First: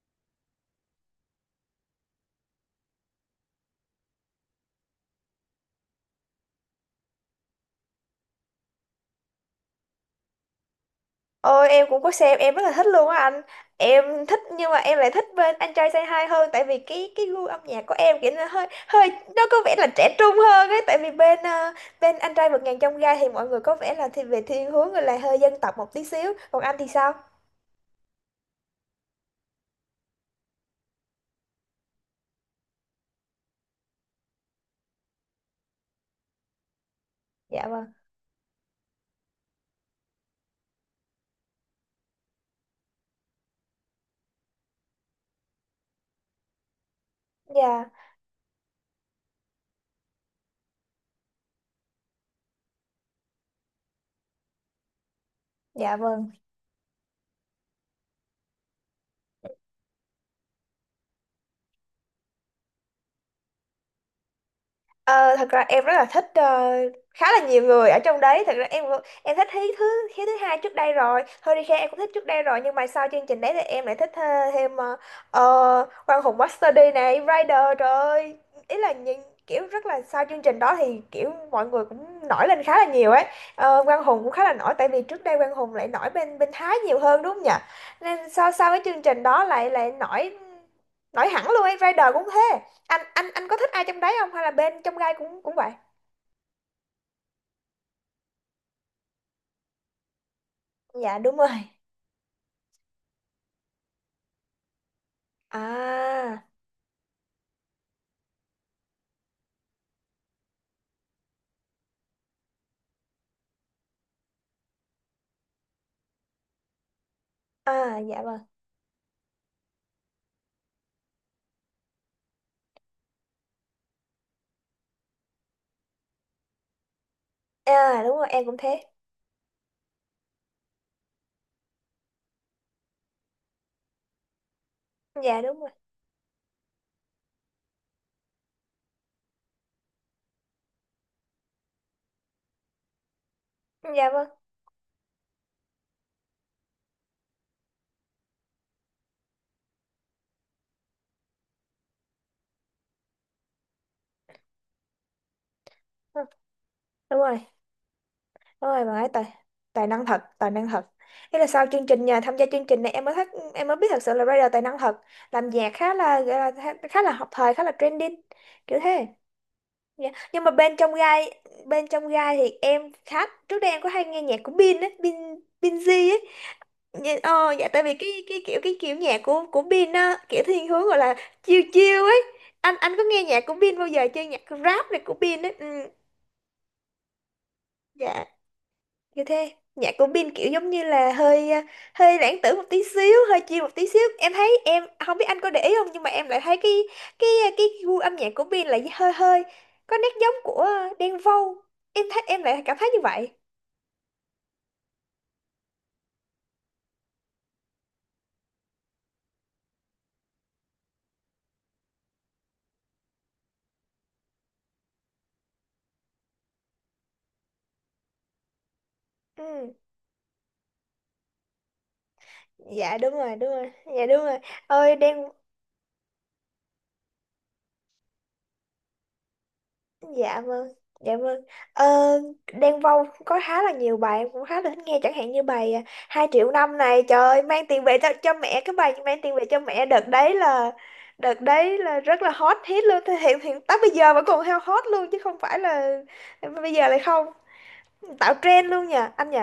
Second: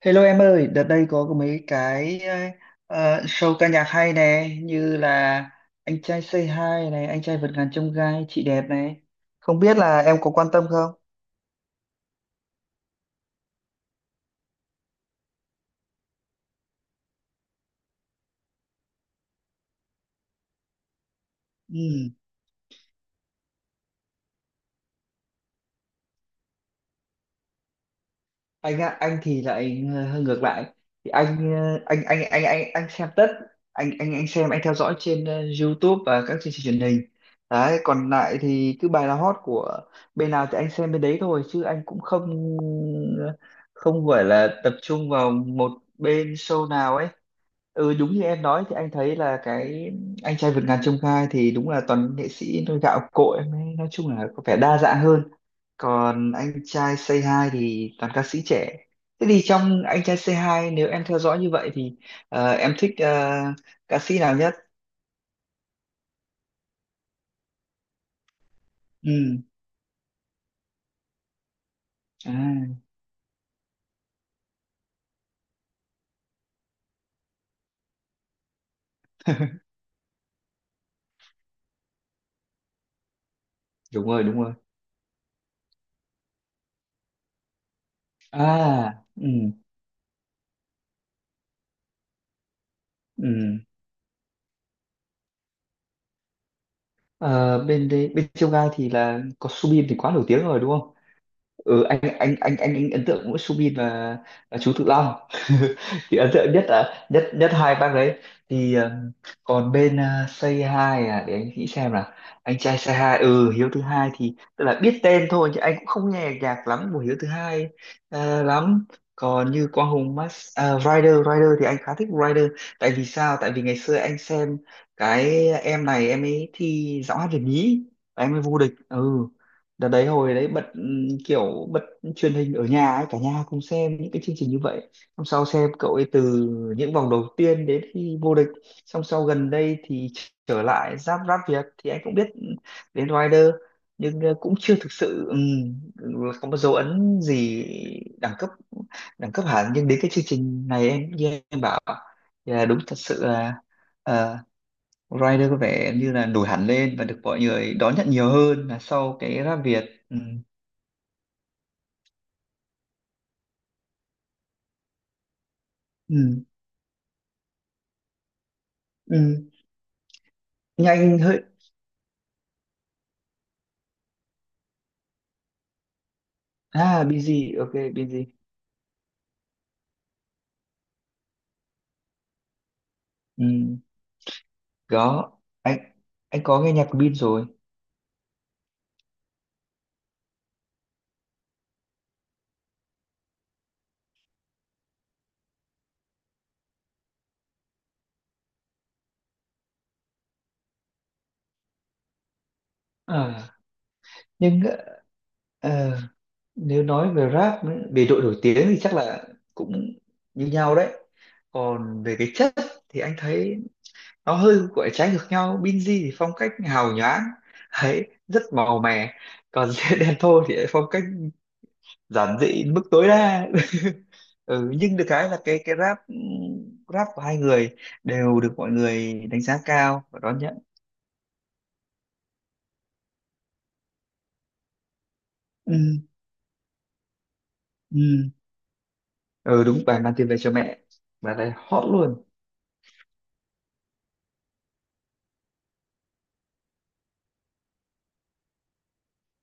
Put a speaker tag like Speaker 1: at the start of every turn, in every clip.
Speaker 1: Hello em ơi, đợt đây có mấy cái show ca nhạc hay nè, như là Anh trai Say Hi này, Anh trai vượt ngàn chông gai, Chị đẹp này. Không biết là em có quan tâm không?
Speaker 2: Ôi em cũng có xem, em rất là thích luôn á anh. Em thích nhưng mà em lại thích bên anh trai Say Hi hơn, tại vì cái gu âm nhạc của em kiểu nó hơi hơi nó có vẻ là trẻ trung hơn ấy. Tại vì bên
Speaker 1: Ừ.
Speaker 2: bên anh trai vượt ngàn chông gai thì mọi người có vẻ là thì về thiên hướng là hơi dân tộc một tí xíu. Còn anh thì sao?
Speaker 1: Anh thì lại hơi ngược lại. Thì anh xem tất. Anh theo dõi trên YouTube và các chương trình truyền hình
Speaker 2: Dạ
Speaker 1: đấy.
Speaker 2: vâng.
Speaker 1: Còn lại thì cứ bài nào hot của bên nào thì anh xem bên đấy thôi, chứ anh cũng ờ, không gọi là tập trung vào một bên show nào ấy.
Speaker 2: Dạ.
Speaker 1: Ừ, đúng như em nói thì anh thấy là cái anh trai vượt ngàn chông gai thì đúng là toàn nghệ sĩ nôi gạo cội em ấy, nói chung là có vẻ đa dạng hơn.
Speaker 2: Dạ vâng.
Speaker 1: Còn anh trai Say Hi thì toàn ca sĩ trẻ. Thế thì trong anh trai Say Hi, nếu em theo dõi như vậy thì em thích ca sĩ nào nhất?
Speaker 2: Ờ, Thật ra em rất là thích khá là nhiều người ở trong đấy. Thật ra em
Speaker 1: Ừ.
Speaker 2: thích Hiếu thứ hai trước đây rồi, Hurricane em cũng thích trước đây rồi, nhưng
Speaker 1: À.
Speaker 2: mà sau chương trình đấy thì em lại thích thêm Quang Hùng Master D này, Rider, trời ơi. Ý là những kiểu rất là sau chương trình đó thì kiểu mọi người cũng nổi lên khá là nhiều ấy. Quang
Speaker 1: Đúng
Speaker 2: Hùng
Speaker 1: rồi,
Speaker 2: cũng
Speaker 1: đúng
Speaker 2: khá là
Speaker 1: rồi.
Speaker 2: nổi, tại vì trước đây Quang Hùng lại nổi bên bên Thái nhiều hơn đúng không nhỉ? Nên
Speaker 1: À,
Speaker 2: sau sau cái chương trình
Speaker 1: ừ,
Speaker 2: đó lại lại nổi, nổi hẳn luôn ấy. Rider cũng thế. anh
Speaker 1: ừ.
Speaker 2: anh anh có thích ai trong đấy không hay là bên trong gai cũng cũng vậy?
Speaker 1: Ờ, bên đấy, bên trong gai thì là có Subin thì quá nổi tiếng rồi đúng.
Speaker 2: Dạ đúng rồi.
Speaker 1: Anh ấn tượng mỗi Subin, và chú Tự Long. Thì
Speaker 2: À.
Speaker 1: ấn tượng nhất là nhất nhất hai bác đấy. thì ờ, Còn bên Say Hi, à, để anh nghĩ xem là anh trai Say Hi, ừ, Hiếu thứ hai thì tức là biết tên thôi chứ anh cũng không nghe nhạc lắm của Hiếu thứ hai
Speaker 2: À dạ
Speaker 1: ờ,
Speaker 2: vâng.
Speaker 1: lắm còn như Quang Hùng Rider Rider thì anh khá thích Rider. Tại vì sao? Tại vì ngày xưa anh xem cái em này, em ấy thi giọng hát Việt nhí
Speaker 2: À đúng
Speaker 1: và
Speaker 2: rồi,
Speaker 1: em ấy
Speaker 2: em cũng
Speaker 1: vô địch.
Speaker 2: thế.
Speaker 1: Ừ, đợt đấy hồi đấy bật kiểu bật truyền hình ở nhà ấy, cả nhà cùng xem những cái chương trình như vậy. Xong
Speaker 2: Dạ
Speaker 1: sau
Speaker 2: đúng rồi.
Speaker 1: xem cậu ấy từ những vòng đầu tiên đến khi vô địch, xong sau gần đây thì trở lại Giáp Rap Việt thì anh cũng biết đến Rider.
Speaker 2: Dạ
Speaker 1: Nhưng
Speaker 2: vâng.
Speaker 1: cũng chưa thực sự có một dấu ấn gì đẳng cấp đẳng cấp hẳn, nhưng đến cái chương trình này, em như em bảo là đúng thật sự là ờ, Rider có vẻ như
Speaker 2: Ừ,
Speaker 1: là nổi hẳn lên và
Speaker 2: đúng
Speaker 1: được
Speaker 2: rồi,
Speaker 1: mọi người đón nhận nhiều hơn
Speaker 2: đúng
Speaker 1: là
Speaker 2: rồi, bạn ấy
Speaker 1: sau
Speaker 2: tài,
Speaker 1: cái Rap Việt.
Speaker 2: tài năng
Speaker 1: Ừ.
Speaker 2: thật, tài năng thật. Thế là sau chương trình nhà tham gia chương trình này em mới thích, em mới biết thật sự là Rider tài năng thật, làm nhạc khá là gọi
Speaker 1: Ừ.
Speaker 2: là khá khá là hợp thời, khá là trending, kiểu thế.
Speaker 1: Ừ.
Speaker 2: Dạ. Nhưng mà bên trong
Speaker 1: Nhanh
Speaker 2: gai,
Speaker 1: hơi.
Speaker 2: bên trong gai thì em khá trước đây em có hay nghe nhạc của Bin á Bin Binz.
Speaker 1: À,
Speaker 2: Dạ,
Speaker 1: Busy,
Speaker 2: dạ
Speaker 1: ok
Speaker 2: tại vì cái
Speaker 1: Busy.
Speaker 2: cái kiểu cái kiểu nhạc của Bin á kiểu thiên hướng gọi là chill chill ấy. Anh có nghe nhạc
Speaker 1: Ừ.
Speaker 2: của Bin bao giờ chưa, nhạc rap này của
Speaker 1: Có,
Speaker 2: Bin ấy?
Speaker 1: anh
Speaker 2: Ừ,
Speaker 1: anh có nghe nhạc của Bin rồi.
Speaker 2: dạ. Như thế nhạc của Bin kiểu giống như là hơi à, hơi lãng tử một tí xíu, hơi chill một tí xíu, em thấy em không biết anh có để ý không, nhưng mà em lại thấy cái cái gu âm nhạc của Bin là hơi hơi có nét giống của à, Đen Vâu. Em thấy em lại cảm thấy như vậy.
Speaker 1: À, nhưng ờ, nếu nói về rap ấy, về độ nổi tiếng thì chắc là cũng như nhau đấy. Còn về cái chất thì anh thấy nó hơi gọi là trái ngược nhau. Binz thì phong cách hào nhoáng ấy, rất màu mè. Còn
Speaker 2: Ừ,
Speaker 1: Đen Vâu thì lại phong cách giản dị đến mức
Speaker 2: dạ
Speaker 1: tối
Speaker 2: đúng rồi
Speaker 1: đa.
Speaker 2: đúng rồi. Dạ đúng rồi. Ôi
Speaker 1: Nhưng được
Speaker 2: Đen.
Speaker 1: cái là rap của hai người đều được mọi người đánh giá cao và đón
Speaker 2: Dạ
Speaker 1: nhận.
Speaker 2: vâng. Dạ vâng. ờ, Đen Vâu cũng có khá là nhiều bài em cũng khá là thích nghe, chẳng hạn như bài
Speaker 1: Ừ,
Speaker 2: à, hai triệu năm này, trời ơi, mang tiền về cho,
Speaker 1: ừ.
Speaker 2: cho mẹ, cái bài mang tiền về cho
Speaker 1: Ừ, đúng,
Speaker 2: mẹ
Speaker 1: bài
Speaker 2: đợt
Speaker 1: mang tiền
Speaker 2: đấy
Speaker 1: về cho
Speaker 2: là,
Speaker 1: mẹ, bài
Speaker 2: đợt
Speaker 1: này
Speaker 2: đấy
Speaker 1: hot
Speaker 2: là rất
Speaker 1: luôn.
Speaker 2: là hot hit luôn. Thế hiện hiện tới bây giờ vẫn còn heo hot luôn chứ không phải là bây giờ lại không, tạo trend luôn nha anh nhỉ.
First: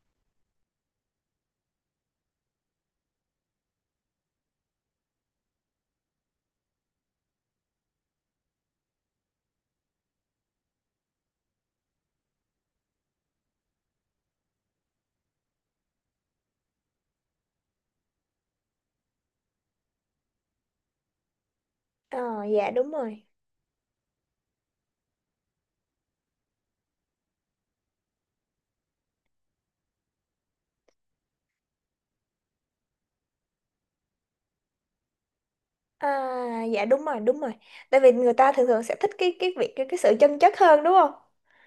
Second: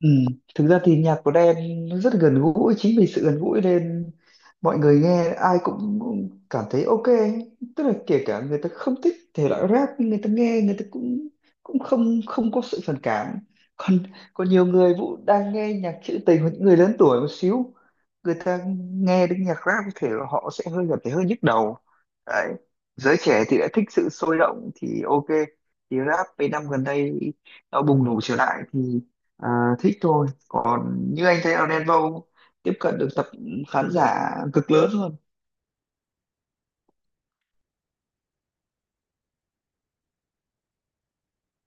Speaker 1: Ừ. Thực ra thì nhạc của Đen nó rất gần gũi, chính vì sự gần gũi nên mọi người nghe ai cũng cũng cảm thấy ok. Tức là kể cả người ta không thích thể loại rap nhưng người ta nghe, người ta cũng cũng không không có sự phản cảm. Còn còn nhiều người Vũ đang nghe nhạc trữ tình hoặc những người lớn tuổi một xíu, người ta nghe đến nhạc rap có thể là họ sẽ hơi cảm thấy hơi nhức đầu
Speaker 2: Ờ.
Speaker 1: đấy.
Speaker 2: Dạ đúng
Speaker 1: Giới
Speaker 2: rồi.
Speaker 1: trẻ thì lại thích sự sôi động thì ok, thì rap mấy năm gần đây nó bùng nổ trở lại thì. À, thích thôi, còn như anh thấy là Đen Vâu tiếp cận được tập khán giả cực lớn luôn.
Speaker 2: À dạ đúng rồi đúng rồi. Tại vì người ta thường thường sẽ thích cái việc cái sự chân chất hơn đúng không.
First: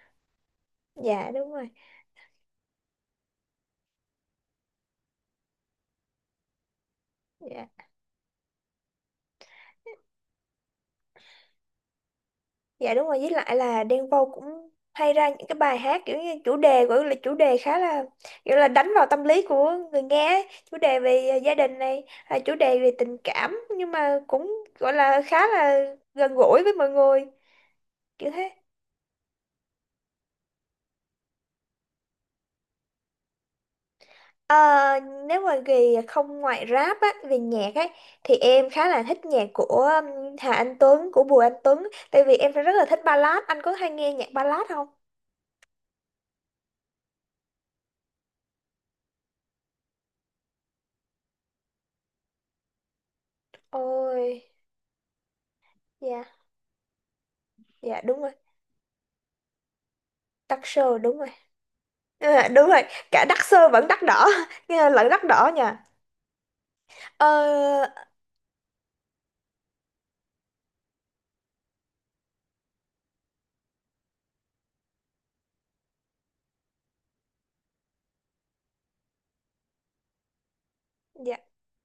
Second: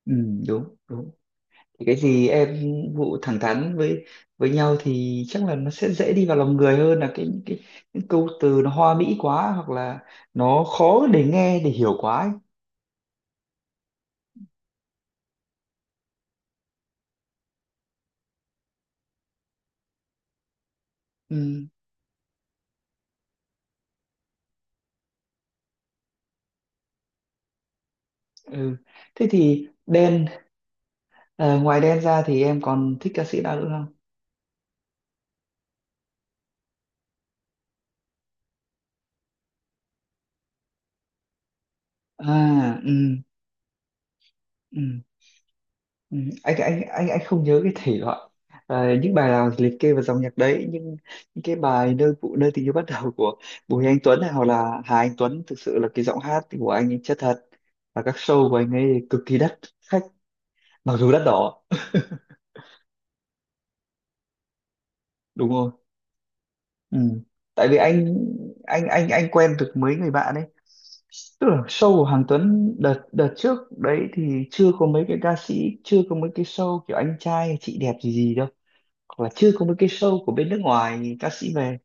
Speaker 1: Ừ, đúng, đúng.
Speaker 2: Dạ đúng rồi.
Speaker 1: Thì cái gì em vụ thẳng thắn với nhau thì chắc là nó sẽ dễ đi vào lòng người hơn là
Speaker 2: Dạ.
Speaker 1: những câu từ nó hoa mỹ quá hoặc là nó khó để nghe để hiểu quá ấy.
Speaker 2: Dạ đúng rồi, với lại là Đen Vâu cũng hay ra những cái bài hát kiểu như chủ đề gọi là chủ đề khá là kiểu là đánh vào tâm lý của người nghe ấy. Chủ đề về gia
Speaker 1: Ừ,
Speaker 2: đình này, à, chủ đề về tình cảm nhưng mà cũng gọi là khá là gần gũi với mọi người, kiểu thế.
Speaker 1: ừ. Thế thì Đen, à, ngoài Đen ra thì em còn thích ca sĩ nào nữa không?
Speaker 2: Ờ, Nếu mà về không ngoại rap á về nhạc ấy thì em khá là thích nhạc của Hà Anh Tuấn, của Bùi Anh Tuấn, tại
Speaker 1: À,
Speaker 2: vì em rất là
Speaker 1: ừ,
Speaker 2: thích ballad. Anh có hay nghe nhạc ballad không?
Speaker 1: ừ. Ừ, anh không nhớ cái thể loại, à, những bài nào liệt kê vào dòng nhạc đấy, nhưng những cái bài nơi tình yêu bắt đầu của Bùi Anh Tuấn
Speaker 2: Ôi.
Speaker 1: này hoặc là Hà Anh Tuấn, thực sự là cái giọng
Speaker 2: Dạ.
Speaker 1: hát của anh ấy chất thật,
Speaker 2: Dạ
Speaker 1: và các
Speaker 2: đúng rồi.
Speaker 1: show của anh ấy cực kỳ đắt khách,
Speaker 2: Tắc
Speaker 1: mặc
Speaker 2: sơ
Speaker 1: dù
Speaker 2: đúng
Speaker 1: đắt
Speaker 2: rồi.
Speaker 1: đỏ
Speaker 2: À, đúng rồi, cả đắt xơ vẫn đắt đỏ nghe lẫn đắt đỏ
Speaker 1: đúng không.
Speaker 2: nha.
Speaker 1: Ừ. Tại vì
Speaker 2: Ờ.
Speaker 1: anh quen được mấy người bạn ấy, tức là show của Hoàng Tuấn đợt đợt trước đấy thì chưa có mấy cái ca sĩ, chưa có mấy cái show kiểu anh trai chị đẹp gì gì đâu, hoặc là chưa có mấy cái show của bên nước ngoài ca
Speaker 2: Dạ.
Speaker 1: sĩ về.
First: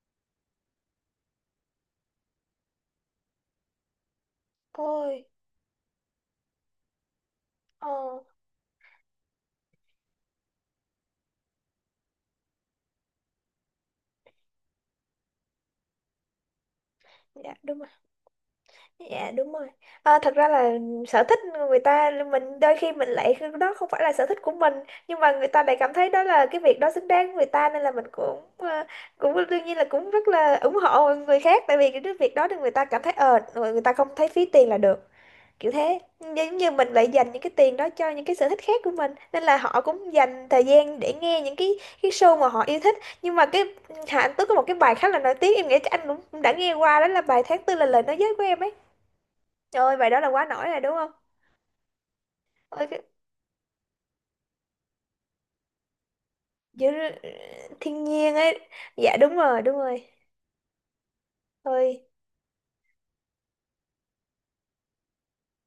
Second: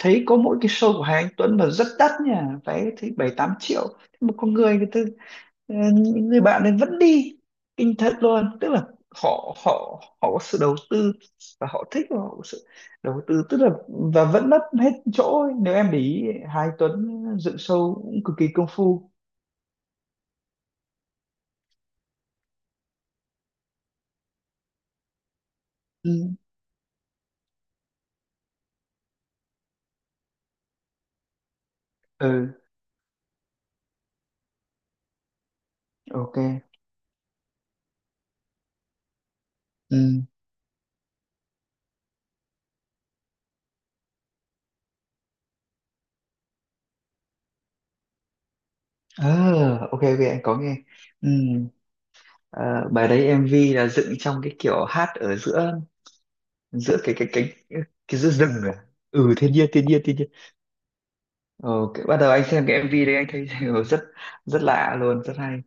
Speaker 1: Thấy có mỗi cái show của Hà Anh Tuấn mà rất đắt nha, vé thấy 7-8 triệu. Thế mà con người người ta,
Speaker 2: Ôi.
Speaker 1: những người bạn này vẫn đi,
Speaker 2: Ờ.
Speaker 1: kinh thật luôn. Tức là họ họ họ có sự đầu tư, và họ thích và họ có sự đầu tư, tức là và vẫn mất hết chỗ ấy. Nếu em để ý, Hà Anh Tuấn
Speaker 2: Dạ
Speaker 1: dựng
Speaker 2: đúng rồi.
Speaker 1: show cũng cực kỳ công phu.
Speaker 2: Dạ đúng rồi. Thật ra là sở thích người ta, mình đôi khi mình lại, đó không phải là sở thích của mình nhưng mà người ta lại cảm thấy
Speaker 1: Ừ,
Speaker 2: đó là cái việc đó xứng đáng với người ta, nên là mình cũng cũng đương nhiên là cũng rất là ủng hộ người khác, tại vì cái việc đó
Speaker 1: ừ,
Speaker 2: thì người ta cảm thấy ờ người ta không thấy phí tiền là được, kiểu thế.
Speaker 1: ok,
Speaker 2: Giống như mình lại dành những cái tiền đó cho những cái sở thích khác của mình, nên là họ cũng
Speaker 1: ừ.
Speaker 2: dành thời gian để nghe những cái show mà họ yêu thích. Nhưng mà cái Hà Anh Tuấn có một cái bài khá là nổi tiếng, em nghĩ chắc anh cũng cũng đã nghe qua, đó là bài tháng tư là lời nói dối của em ấy. Trời
Speaker 1: À,
Speaker 2: ơi
Speaker 1: ok,
Speaker 2: bài đó
Speaker 1: ok,
Speaker 2: là
Speaker 1: anh
Speaker 2: quá
Speaker 1: có
Speaker 2: nổi
Speaker 1: nghe.
Speaker 2: rồi đúng không?
Speaker 1: Ừ.
Speaker 2: Ôi
Speaker 1: Ờ,
Speaker 2: cái
Speaker 1: bài đấy MV là dựng trong cái kiểu hát ở giữa
Speaker 2: giữa
Speaker 1: giữa
Speaker 2: thiên
Speaker 1: cái giữa
Speaker 2: nhiên
Speaker 1: rừng
Speaker 2: ấy.
Speaker 1: rồi.
Speaker 2: Dạ
Speaker 1: Ừ,
Speaker 2: đúng
Speaker 1: thiên
Speaker 2: rồi
Speaker 1: nhiên,
Speaker 2: đúng
Speaker 1: thiên nhiên,
Speaker 2: rồi.
Speaker 1: thiên nhiên.
Speaker 2: Thôi
Speaker 1: Bắt đầu anh xem cái MV đấy anh thấy rất rất lạ luôn, rất hay.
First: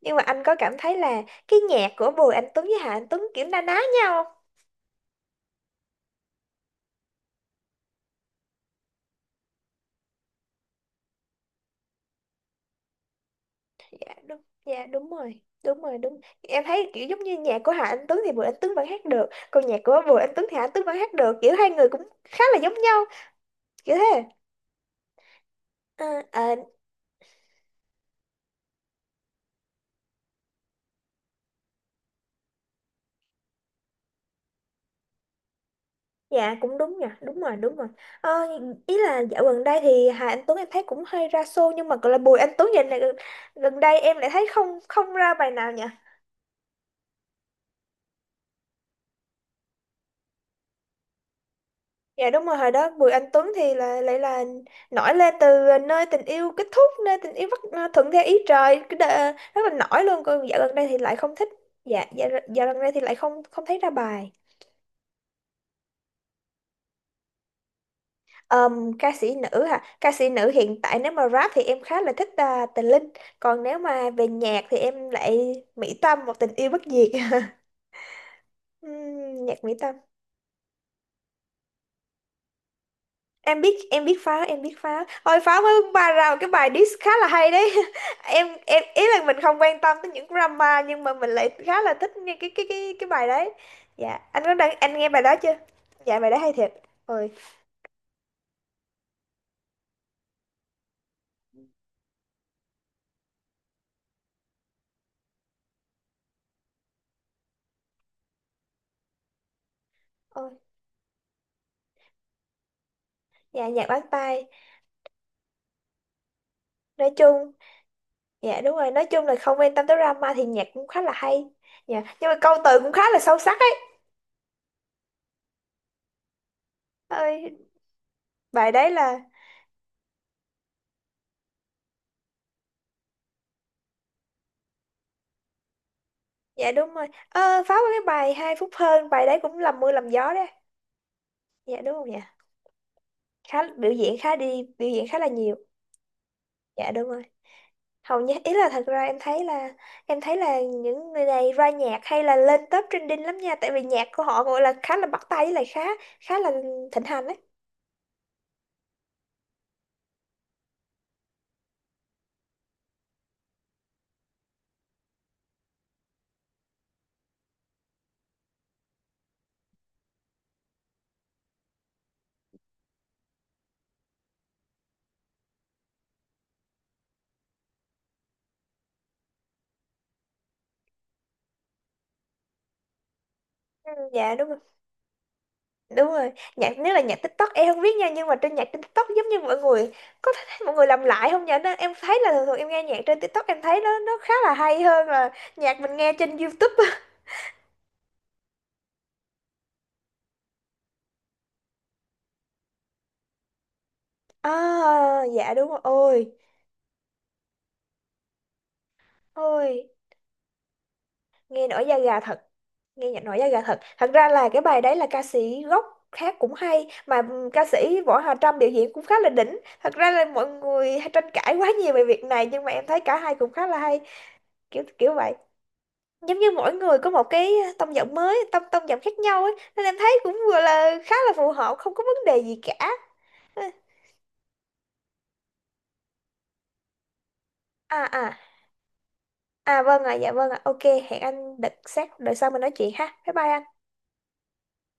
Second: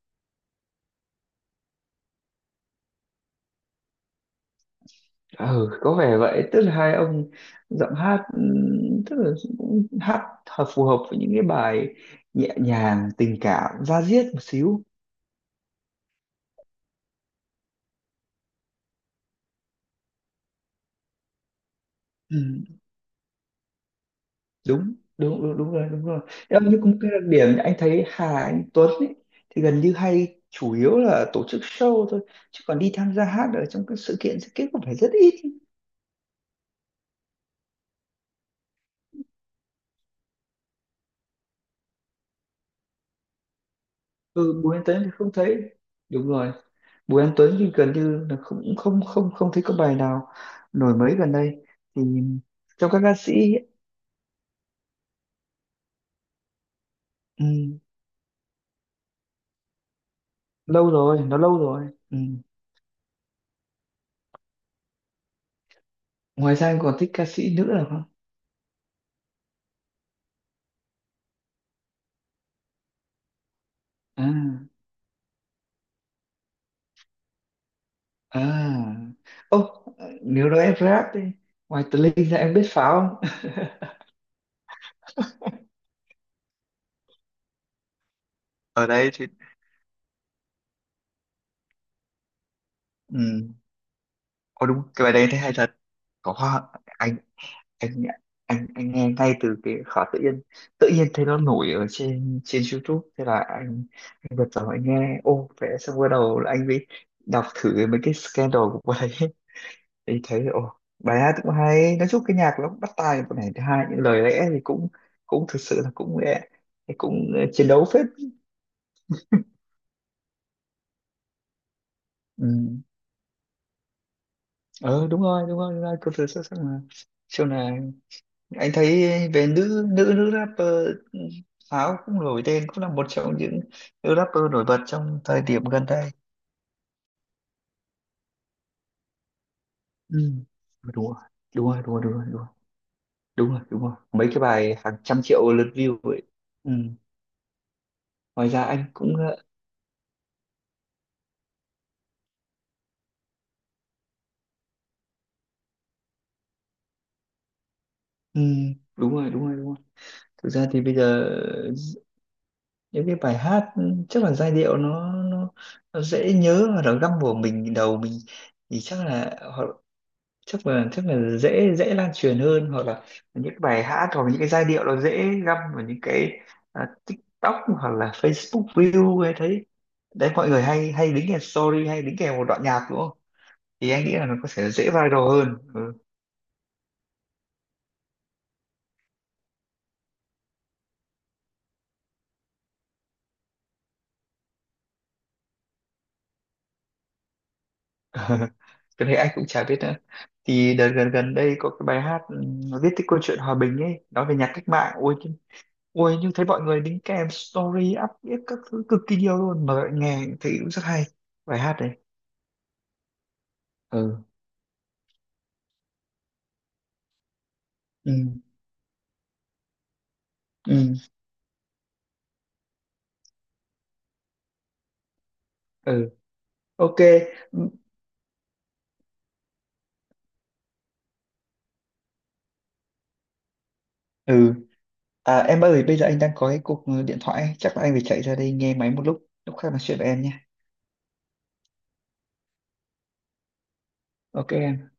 Speaker 2: nhưng mà anh có cảm thấy là cái nhạc của Bùi Anh Tuấn với Hà Anh Tuấn kiểu na ná nhau?
Speaker 1: Ừ, có vẻ vậy, tức là hai ông giọng hát tức là cũng hát phù hợp với những cái bài nhẹ nhàng tình cảm da
Speaker 2: Dạ
Speaker 1: diết
Speaker 2: đúng,
Speaker 1: một xíu.
Speaker 2: dạ đúng rồi, đúng rồi, đúng, em thấy kiểu giống như nhạc của Hà Anh Tuấn thì Bùi Anh Tuấn vẫn hát được, còn nhạc của Bùi Anh Tuấn thì Hà Anh Tuấn vẫn hát được, kiểu hai người cũng
Speaker 1: Ừ.
Speaker 2: khá là giống nhau, kiểu thế.
Speaker 1: Đúng, đúng, đúng, đúng rồi, đúng rồi.
Speaker 2: À, à.
Speaker 1: Em như cũng cái đặc điểm anh thấy Hà Anh Tuấn ấy, thì gần như hay chủ yếu là tổ chức show thôi, chứ còn đi tham gia hát ở trong các sự kiện cũng phải rất ít.
Speaker 2: Dạ cũng đúng nhỉ, đúng rồi đúng rồi. Ờ, Ý là dạo gần đây thì Hà Anh Tuấn em thấy cũng hơi ra xô, nhưng mà gọi là Bùi Anh Tuấn dạo này gần gần đây em lại thấy
Speaker 1: Ừ, Bùi
Speaker 2: không,
Speaker 1: Anh Tuấn thì
Speaker 2: không
Speaker 1: không
Speaker 2: ra bài
Speaker 1: thấy,
Speaker 2: nào nhỉ.
Speaker 1: đúng rồi, Bùi Anh Tuấn thì gần như là không không không không thấy có bài nào nổi mấy gần đây thì,
Speaker 2: Dạ đúng rồi, hồi đó
Speaker 1: trong các
Speaker 2: Bùi
Speaker 1: ca
Speaker 2: Anh
Speaker 1: sĩ
Speaker 2: Tuấn
Speaker 1: ấy,
Speaker 2: thì là lại là nổi lên từ nơi tình yêu kết thúc, nơi tình
Speaker 1: ừ,
Speaker 2: yêu bắt à, thuận theo ý trời, rất là nổi luôn. Còn dạo gần đây
Speaker 1: lâu
Speaker 2: thì lại
Speaker 1: rồi,
Speaker 2: không
Speaker 1: nó
Speaker 2: thích.
Speaker 1: lâu rồi,
Speaker 2: Dạ
Speaker 1: ừ.
Speaker 2: dạo, dạo gần đây thì lại không, không thấy ra bài.
Speaker 1: Ngoài ra anh còn thích ca sĩ nữ nào không?
Speaker 2: Ca sĩ nữ hả? Ca sĩ nữ hiện tại nếu mà rap thì em khá là thích à, Tình Linh, còn nếu mà về nhạc
Speaker 1: À,
Speaker 2: thì em lại Mỹ Tâm, một tình yêu bất diệt.
Speaker 1: à, ô,
Speaker 2: Nhạc Mỹ Tâm.
Speaker 1: nếu nói em rap đi, ngoài Tự Linh ra em biết Pháo không?
Speaker 2: Em biết, em biết pháo, em biết pháo thôi. Pháo mới ra một cái bài diss khá là hay đấy. Em
Speaker 1: Ở
Speaker 2: ý
Speaker 1: đây
Speaker 2: là
Speaker 1: thì,
Speaker 2: mình không quan tâm tới những drama nhưng mà mình lại khá là thích nghe cái bài
Speaker 1: ừ.
Speaker 2: đấy. Dạ anh có
Speaker 1: Ôi
Speaker 2: đang
Speaker 1: đúng,
Speaker 2: anh
Speaker 1: cái
Speaker 2: nghe
Speaker 1: bài
Speaker 2: bài
Speaker 1: đấy
Speaker 2: đó
Speaker 1: thấy hay
Speaker 2: chưa?
Speaker 1: thật,
Speaker 2: Dạ bài
Speaker 1: có
Speaker 2: đó hay
Speaker 1: hoa
Speaker 2: thiệt. Ôi.
Speaker 1: anh anh nghe ngay từ cái khóa tự nhiên, tự nhiên thấy nó nổi ở trên trên YouTube, thế là anh bật vào anh nghe, ô vẽ, xong bắt đầu là anh mới đọc thử mấy cái scandal của bài ấy. Thì thấy
Speaker 2: Ôi.
Speaker 1: ô bài hát cũng hay, nói chung cái nhạc nó cũng bắt tai một này, thứ
Speaker 2: Dạ
Speaker 1: hai
Speaker 2: nhạc
Speaker 1: những
Speaker 2: bắt
Speaker 1: lời
Speaker 2: tai.
Speaker 1: lẽ thì cũng cũng thực sự là cũng cũng
Speaker 2: Nói
Speaker 1: cũng ờ,
Speaker 2: chung.
Speaker 1: chiến đấu phết.
Speaker 2: Dạ đúng rồi, nói chung là không quan tâm tới drama thì nhạc cũng khá là hay. Dạ nhưng mà câu
Speaker 1: Ừ.
Speaker 2: từ cũng khá là sâu sắc ấy.
Speaker 1: Ờ đúng rồi, đúng rồi, đúng rồi, cô thử xuất sắc mà. Sau
Speaker 2: Ơi
Speaker 1: này
Speaker 2: bài
Speaker 1: anh thấy
Speaker 2: đấy là.
Speaker 1: về nữ nữ nữ rapper, Pháo cũng nổi tên cũng là một trong những nữ rapper nổi bật trong thời điểm gần đây.
Speaker 2: Dạ đúng rồi. Ờ pháo có cái bài hai phút hơn, bài đấy cũng làm mưa làm gió
Speaker 1: Ừ.
Speaker 2: đấy.
Speaker 1: Đúng rồi, đúng
Speaker 2: Dạ
Speaker 1: rồi,
Speaker 2: đúng
Speaker 1: đúng rồi,
Speaker 2: không
Speaker 1: đúng
Speaker 2: nhỉ?
Speaker 1: rồi, đúng rồi, đúng
Speaker 2: Khá
Speaker 1: rồi, đúng
Speaker 2: biểu
Speaker 1: rồi,
Speaker 2: diễn
Speaker 1: mấy
Speaker 2: khá
Speaker 1: cái
Speaker 2: đi
Speaker 1: bài
Speaker 2: biểu
Speaker 1: hàng
Speaker 2: diễn khá
Speaker 1: trăm
Speaker 2: là
Speaker 1: triệu
Speaker 2: nhiều.
Speaker 1: lượt view ấy. Ừ.
Speaker 2: Dạ đúng rồi. Hầu như
Speaker 1: Ngoài
Speaker 2: ý
Speaker 1: ra
Speaker 2: là thật
Speaker 1: anh
Speaker 2: ra
Speaker 1: cũng
Speaker 2: em thấy là những người này ra nhạc hay là lên top trending lắm nha, tại vì nhạc của họ gọi là khá là bắt tai với lại khá, khá là thịnh hành đấy.
Speaker 1: ừ. Đúng rồi, đúng rồi, đúng rồi. Thực ra thì bây giờ những cái bài hát chắc là giai điệu nó dễ nhớ và nó găm vào đầu mình thì chắc là dễ dễ lan truyền hơn. Hoặc là những bài hát, hoặc những cái giai điệu nó dễ găm vào những cái, à, TikTok hoặc là Facebook Reel hay thấy đấy, mọi người hay hay đính kèm story hay đính kèm một đoạn nhạc đúng không, thì
Speaker 2: Ừ,
Speaker 1: anh nghĩ là
Speaker 2: dạ
Speaker 1: nó
Speaker 2: đúng
Speaker 1: có
Speaker 2: rồi
Speaker 1: thể dễ viral hơn. Ừ.
Speaker 2: đúng rồi. Nhạc nếu là nhạc TikTok em không biết nha, nhưng mà trên nhạc trên TikTok giống như mọi người có thấy mọi người làm lại không nhỉ? Nó- em thấy là thường thường em nghe nhạc trên TikTok em thấy nó khá là hay hơn là nhạc mình nghe trên YouTube.
Speaker 1: Cái này anh cũng chả biết nữa. Thì đợt gần gần đây có cái bài hát nó viết cái câu chuyện hòa bình ấy, nói về
Speaker 2: À
Speaker 1: nhạc cách mạng ôi
Speaker 2: dạ đúng rồi.
Speaker 1: ôi, nhưng
Speaker 2: Ôi.
Speaker 1: thấy mọi người đính kèm story up viết các thứ cực kỳ nhiều luôn,
Speaker 2: Ôi
Speaker 1: mà nghe thấy cũng rất hay bài
Speaker 2: nghe
Speaker 1: hát
Speaker 2: nổi
Speaker 1: đấy.
Speaker 2: da gà thật, nghe nhạc nổi da gà thật. Thật
Speaker 1: Ừ,
Speaker 2: ra là cái bài đấy là ca sĩ gốc khác cũng hay mà, ca sĩ Võ
Speaker 1: ừ,
Speaker 2: Hà Trâm biểu diễn cũng khá là đỉnh. Thật ra là mọi
Speaker 1: ừ,
Speaker 2: người hay tranh cãi quá nhiều về việc này nhưng mà em thấy cả hai cũng khá là hay, kiểu kiểu vậy.
Speaker 1: ừ,
Speaker 2: Giống như mỗi
Speaker 1: ok,
Speaker 2: người có một cái tông giọng khác nhau ấy, nên em thấy cũng vừa là khá là phù hợp, không có vấn đề gì cả.
Speaker 1: ừ. À, em ơi, bây giờ anh đang có cái cuộc điện thoại, chắc là anh
Speaker 2: À.
Speaker 1: phải chạy ra
Speaker 2: À.
Speaker 1: đây nghe máy một lúc, lúc khác nói
Speaker 2: À
Speaker 1: chuyện
Speaker 2: vâng
Speaker 1: với
Speaker 2: ạ.
Speaker 1: em nhé.
Speaker 2: Dạ vâng ạ. OK. Hẹn anh đợt sát đợi sau mình nói chuyện ha. Bye bye anh.
Speaker 1: Ok em.